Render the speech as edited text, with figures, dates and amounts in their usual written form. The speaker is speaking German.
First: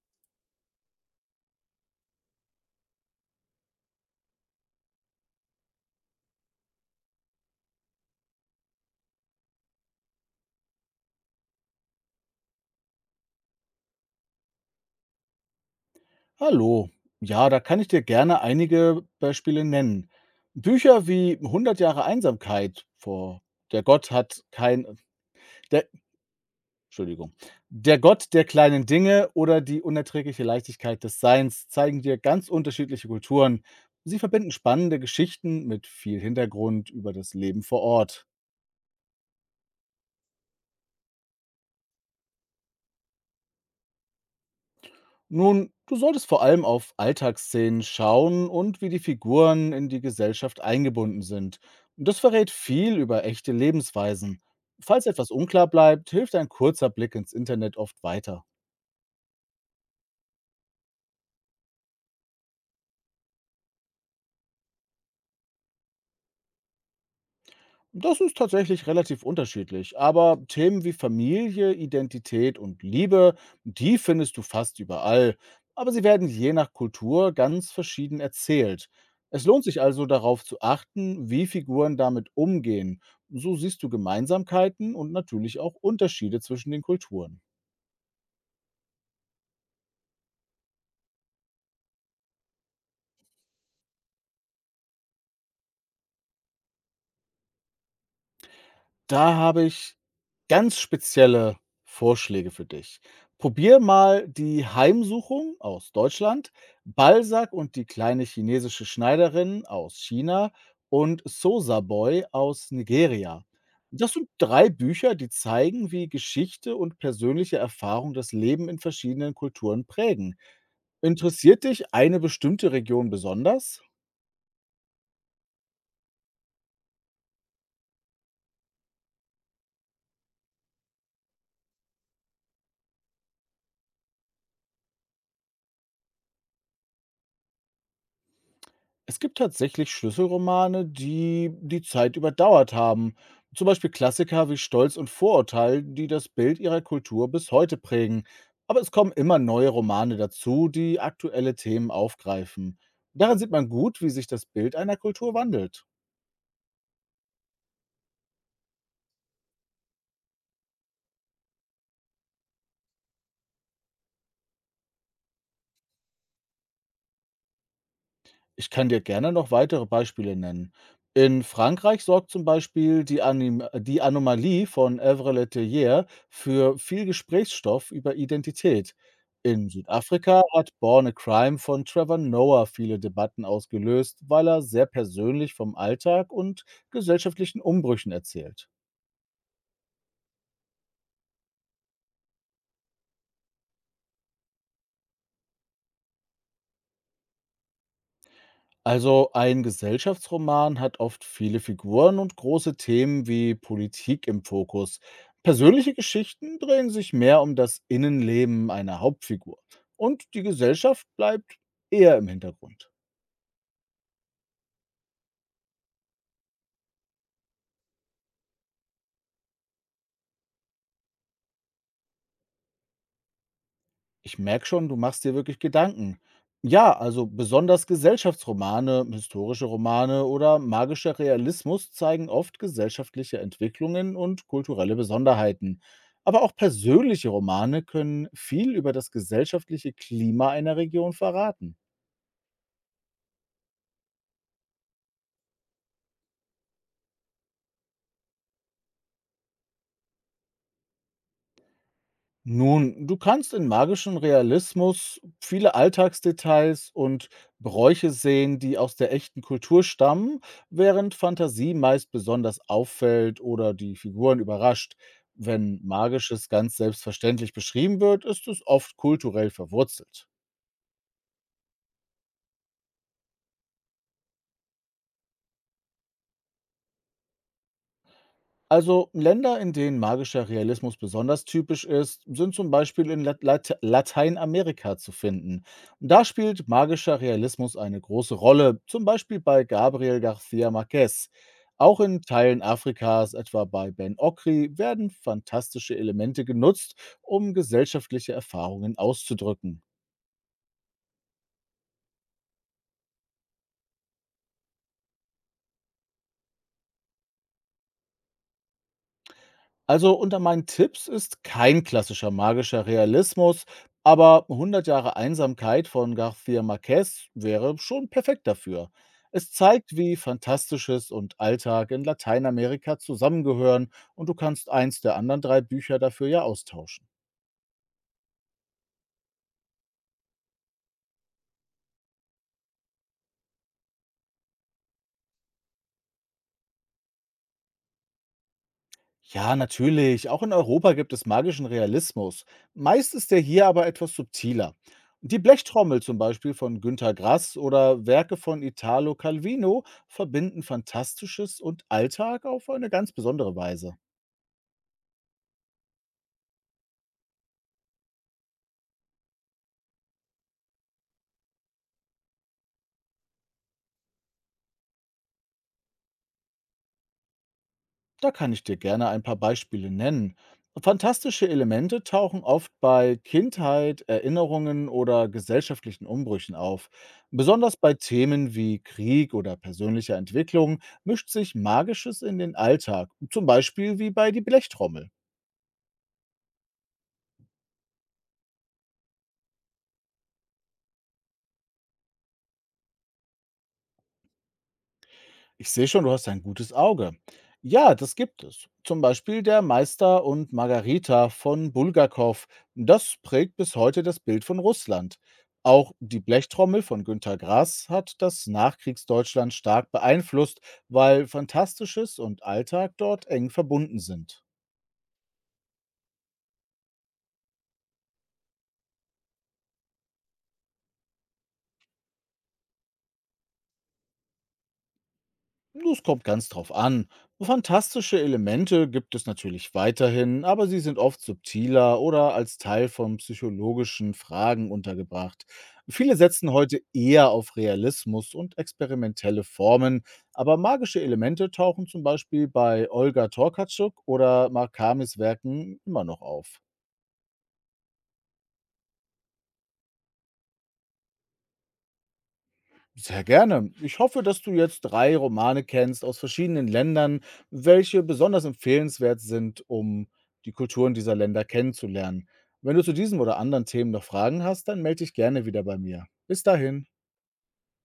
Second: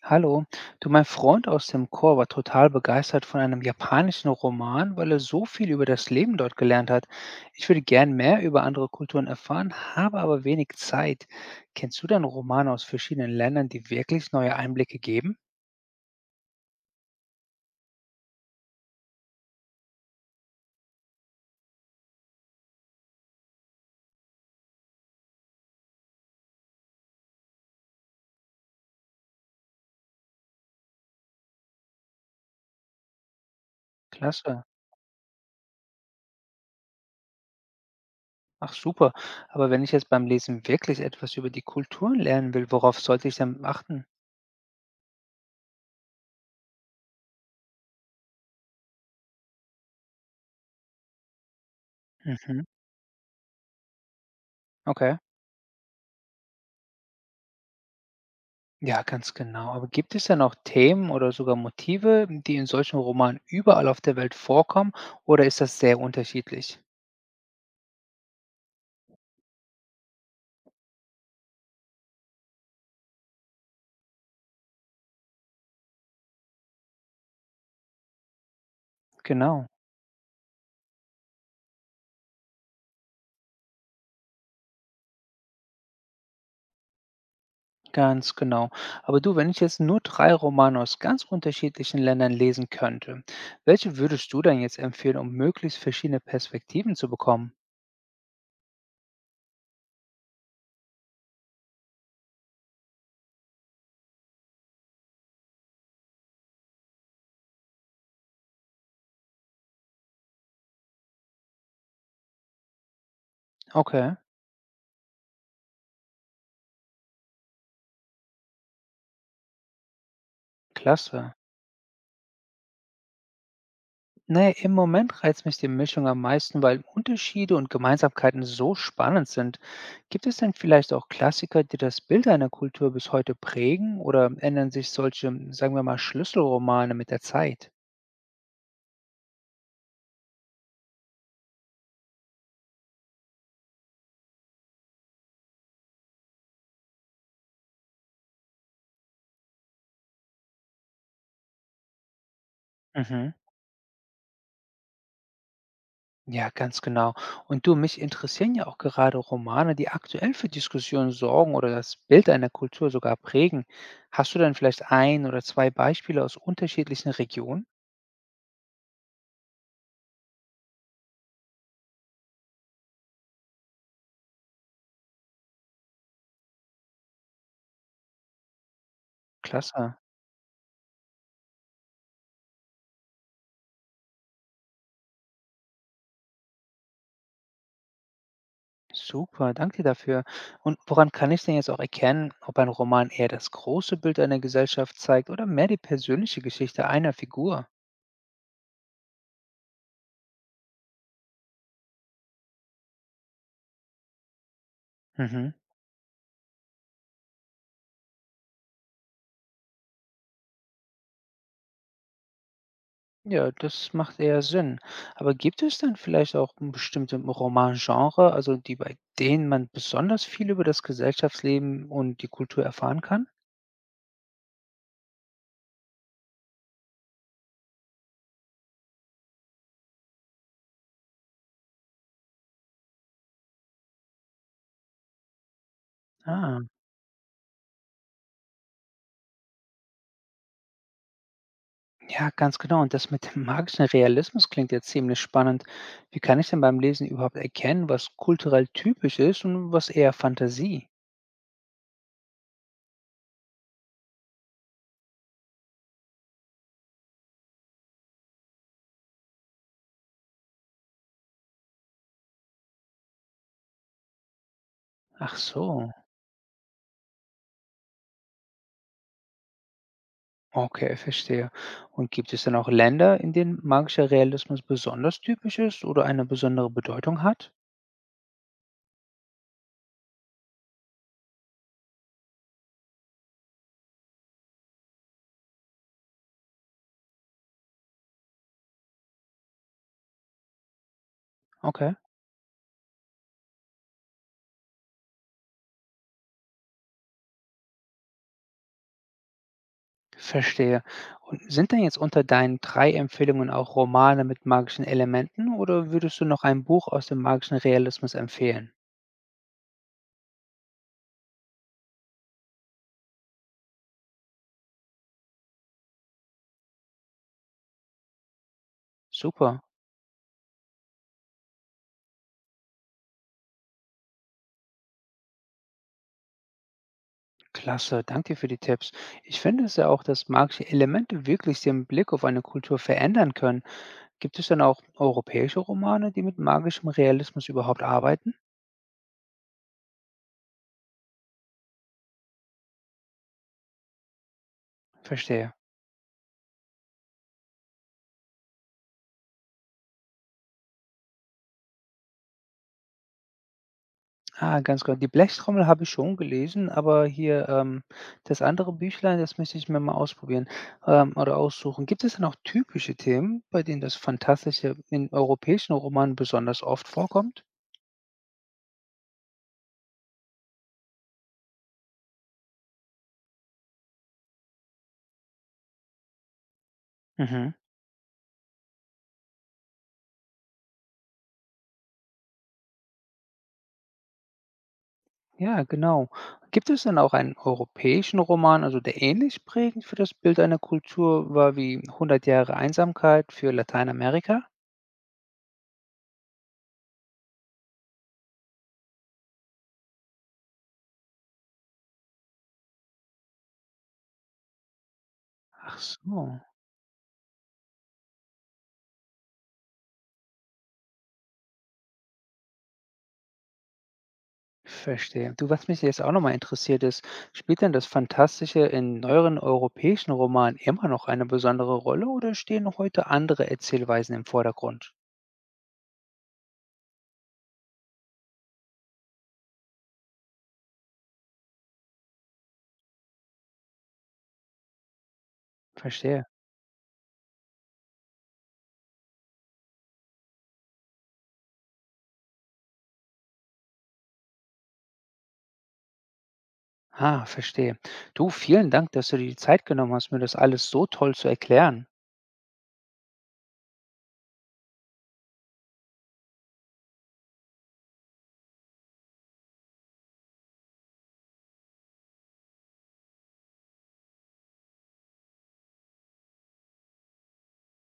Hallo, du, mein Freund aus dem Chor war total begeistert von einem japanischen Roman, weil er so viel über das Leben dort gelernt hat. Ich würde gern mehr über andere Kulturen erfahren, habe aber wenig Zeit. Kennst du denn Romane aus verschiedenen Ländern, die wirklich neue Einblicke geben? Hallo. Ja, da kann ich dir gerne einige Beispiele nennen. Bücher wie "Hundert Jahre Einsamkeit“ vor „Der Gott hat kein“ der Entschuldigung, „Der Gott der kleinen Dinge“ oder „Die unerträgliche Leichtigkeit des Seins“ zeigen dir ganz unterschiedliche Kulturen. Sie verbinden Klasse. spannende Geschichten mit viel Hintergrund über das Leben vor Ort. Ach super. Aber wenn ich jetzt beim Lesen wirklich etwas über die Kulturen lernen will, worauf sollte ich denn achten? Nun, du solltest vor allem auf Alltagsszenen schauen und wie die Figuren in die Gesellschaft eingebunden sind. Das verrät Mhm. viel über echte Lebensweisen. Falls Okay. etwas unklar bleibt, hilft ein kurzer Blick ins Internet oft weiter. Ja, ganz genau. Aber gibt es denn auch Themen oder sogar Motive, die in solchen Romanen überall auf der Welt vorkommen, oder ist das sehr unterschiedlich? Das ist tatsächlich relativ unterschiedlich, aber Themen wie Familie, Identität und Liebe, die findest du fast überall, aber sie werden je nach Kultur ganz verschieden erzählt. Es lohnt Genau, sich also darauf zu achten, wie Figuren damit umgehen. So siehst du Gemeinsamkeiten und natürlich auch Unterschiede zwischen den Kulturen. ganz genau. Aber du, wenn ich jetzt nur drei Romane aus ganz unterschiedlichen Ländern lesen könnte, welche würdest du denn jetzt empfehlen, um möglichst verschiedene Perspektiven zu bekommen? Da habe ich ganz spezielle Vorschläge für dich. Probier mal die Heimsuchung aus Deutschland, Balzac und die kleine chinesische Schneiderin aus China und Sosa Boy aus Nigeria. Das Okay, sind drei Bücher, die zeigen, wie Geschichte und persönliche Erfahrung das Leben in verschiedenen Kulturen prägen. klasse. Interessiert dich eine bestimmte Region besonders? Naja, im Moment reizt mich die Mischung am meisten, weil Unterschiede und Gemeinsamkeiten so spannend sind. Gibt es denn vielleicht auch Klassiker, die das Bild einer Kultur bis heute prägen oder ändern sich solche, sagen wir mal, Schlüsselromane mit der Zeit? Es gibt tatsächlich Schlüsselromane, die die Zeit überdauert haben. Zum Beispiel Klassiker wie Stolz und Vorurteil, die das Bild ihrer Kultur bis heute prägen. Aber es kommen immer neue Romane dazu, die aktuelle Themen aufgreifen. Mhm. Daran sieht man gut, wie sich das Bild einer Kultur wandelt. Ja, ganz genau. Und du, mich interessieren ja auch gerade Romane, die aktuell für Diskussionen sorgen oder das Bild einer Kultur sogar prägen. Hast du dann vielleicht ein oder zwei Beispiele aus unterschiedlichen Regionen? Ich kann dir gerne noch weitere Beispiele nennen. In Frankreich sorgt zum Beispiel die Anomalie von Evre Leterrier für viel Gesprächsstoff über Identität. In Klasse. Südafrika hat Born a Crime von Trevor Noah viele Debatten ausgelöst, weil er sehr persönlich vom Alltag und gesellschaftlichen Umbrüchen erzählt. Super, danke dir dafür. Und woran kann ich denn jetzt auch erkennen, ob ein Roman eher das große Bild einer Gesellschaft zeigt oder mehr die persönliche Geschichte einer Figur? Also ein Gesellschaftsroman hat oft viele Figuren und große Themen wie Politik im Fokus. Mhm. Persönliche Geschichten drehen sich mehr um das Innenleben einer Hauptfigur und die Gesellschaft bleibt eher im Hintergrund. Ja, das macht eher Sinn. Aber gibt es dann vielleicht auch ein bestimmte Romangenre, also die, bei denen man besonders viel über das Gesellschaftsleben und die Kultur erfahren kann? Ich merke schon, du machst dir wirklich Gedanken. Ja, also besonders Gesellschaftsromane, historische Romane oder magischer Realismus zeigen oft gesellschaftliche Entwicklungen und kulturelle Besonderheiten. Aber auch Ah, persönliche Romane können viel über das gesellschaftliche Klima einer Region verraten. ja, ganz genau. Und das mit dem magischen Realismus klingt ja ziemlich spannend. Wie kann ich denn beim Lesen überhaupt erkennen, was kulturell typisch ist und was eher Fantasie? Nun, du kannst in magischem Realismus viele Alltagsdetails und Bräuche sehen, die aus der echten Kultur stammen, während Fantasie meist besonders auffällt oder die Figuren überrascht. Ach Wenn so, Magisches ganz selbstverständlich beschrieben wird, ist es oft kulturell verwurzelt. okay, verstehe. Und gibt es dann auch Länder, in denen magischer Realismus besonders typisch ist oder eine besondere Bedeutung hat? Also Länder, in denen magischer Realismus besonders typisch ist, sind zum Beispiel in Lateinamerika zu finden. Da spielt magischer Realismus eine große Rolle, zum Beispiel bei Gabriel García Márquez. Okay, Auch in Teilen Afrikas, etwa bei Ben Okri, werden fantastische Elemente genutzt, um gesellschaftliche Erfahrungen auszudrücken. verstehe. Und sind denn jetzt unter deinen drei Empfehlungen auch Romane mit magischen Elementen oder würdest du noch ein Buch aus dem magischen Realismus empfehlen? Also unter meinen Tipps ist kein klassischer magischer Realismus, aber 100 Jahre Einsamkeit von García Márquez wäre schon perfekt dafür. Es Super, zeigt, wie Fantastisches und Alltag in Lateinamerika zusammengehören und du kannst eins der anderen drei Bücher dafür ja austauschen. klasse, danke dir für die Tipps. Ich finde es ja auch, dass magische Elemente wirklich den Blick auf eine Kultur verändern können. Gibt es dann auch europäische Romane, die mit magischem Realismus überhaupt arbeiten? Ja, natürlich. Auch in Europa gibt es magischen Realismus. Meist ist er hier aber etwas subtiler. Die Verstehe. Blechtrommel zum Beispiel von Günter Grass oder Werke von Italo Calvino verbinden Fantastisches und Alltag auf eine ganz besondere Weise. Ah, ganz genau. Die Blechtrommel habe ich schon gelesen, aber hier, das andere Büchlein, das möchte ich mir mal ausprobieren, oder aussuchen. Gibt es denn auch typische Themen, bei denen das Fantastische in europäischen Romanen besonders oft vorkommt? Da kann ich dir gerne ein paar Beispiele nennen. Fantastische Elemente tauchen oft bei Kindheit, Erinnerungen oder gesellschaftlichen Umbrüchen auf. Mhm. Besonders bei Themen wie Krieg oder persönlicher Entwicklung mischt sich Magisches in den Alltag, zum Beispiel wie bei die Blechtrommel. Ja, genau. Gibt es denn auch einen europäischen Roman, also der ähnlich prägend für das Bild einer Kultur war wie 100 Jahre Einsamkeit für Lateinamerika? Ich sehe schon, du hast ein gutes Auge. Ja, das gibt es. Zum Beispiel der Meister und Margarita von Bulgakow. Das prägt bis heute das Bild von Russland. Ach Auch die so. Blechtrommel von Günter Grass hat das Nachkriegsdeutschland stark beeinflusst, weil Fantastisches und Alltag dort eng verbunden sind. Verstehe. Du, was mich jetzt auch nochmal interessiert ist, spielt denn das Fantastische in neueren europäischen Romanen immer noch eine besondere Rolle oder stehen heute andere Erzählweisen im Vordergrund? Das kommt ganz drauf an. Fantastische Elemente gibt es natürlich weiterhin, aber sie sind oft subtiler oder als Teil von psychologischen Fragen untergebracht. Viele Verstehe. setzen heute eher auf Realismus und experimentelle Formen, aber magische Elemente tauchen zum Beispiel bei Olga Torkatschuk oder Markamis Werken immer noch auf. Ah, verstehe. Du, vielen Dank, dass du dir die Zeit genommen hast, mir das alles so toll zu erklären. Sehr gerne. Ich hoffe, dass du jetzt drei Romane kennst aus verschiedenen Ländern, welche besonders empfehlenswert sind, um die Kulturen dieser Länder kennenzulernen. Wenn du zu diesem oder anderen Themen noch Fragen hast, dann melde dich gerne wieder bei mir. Bis dahin.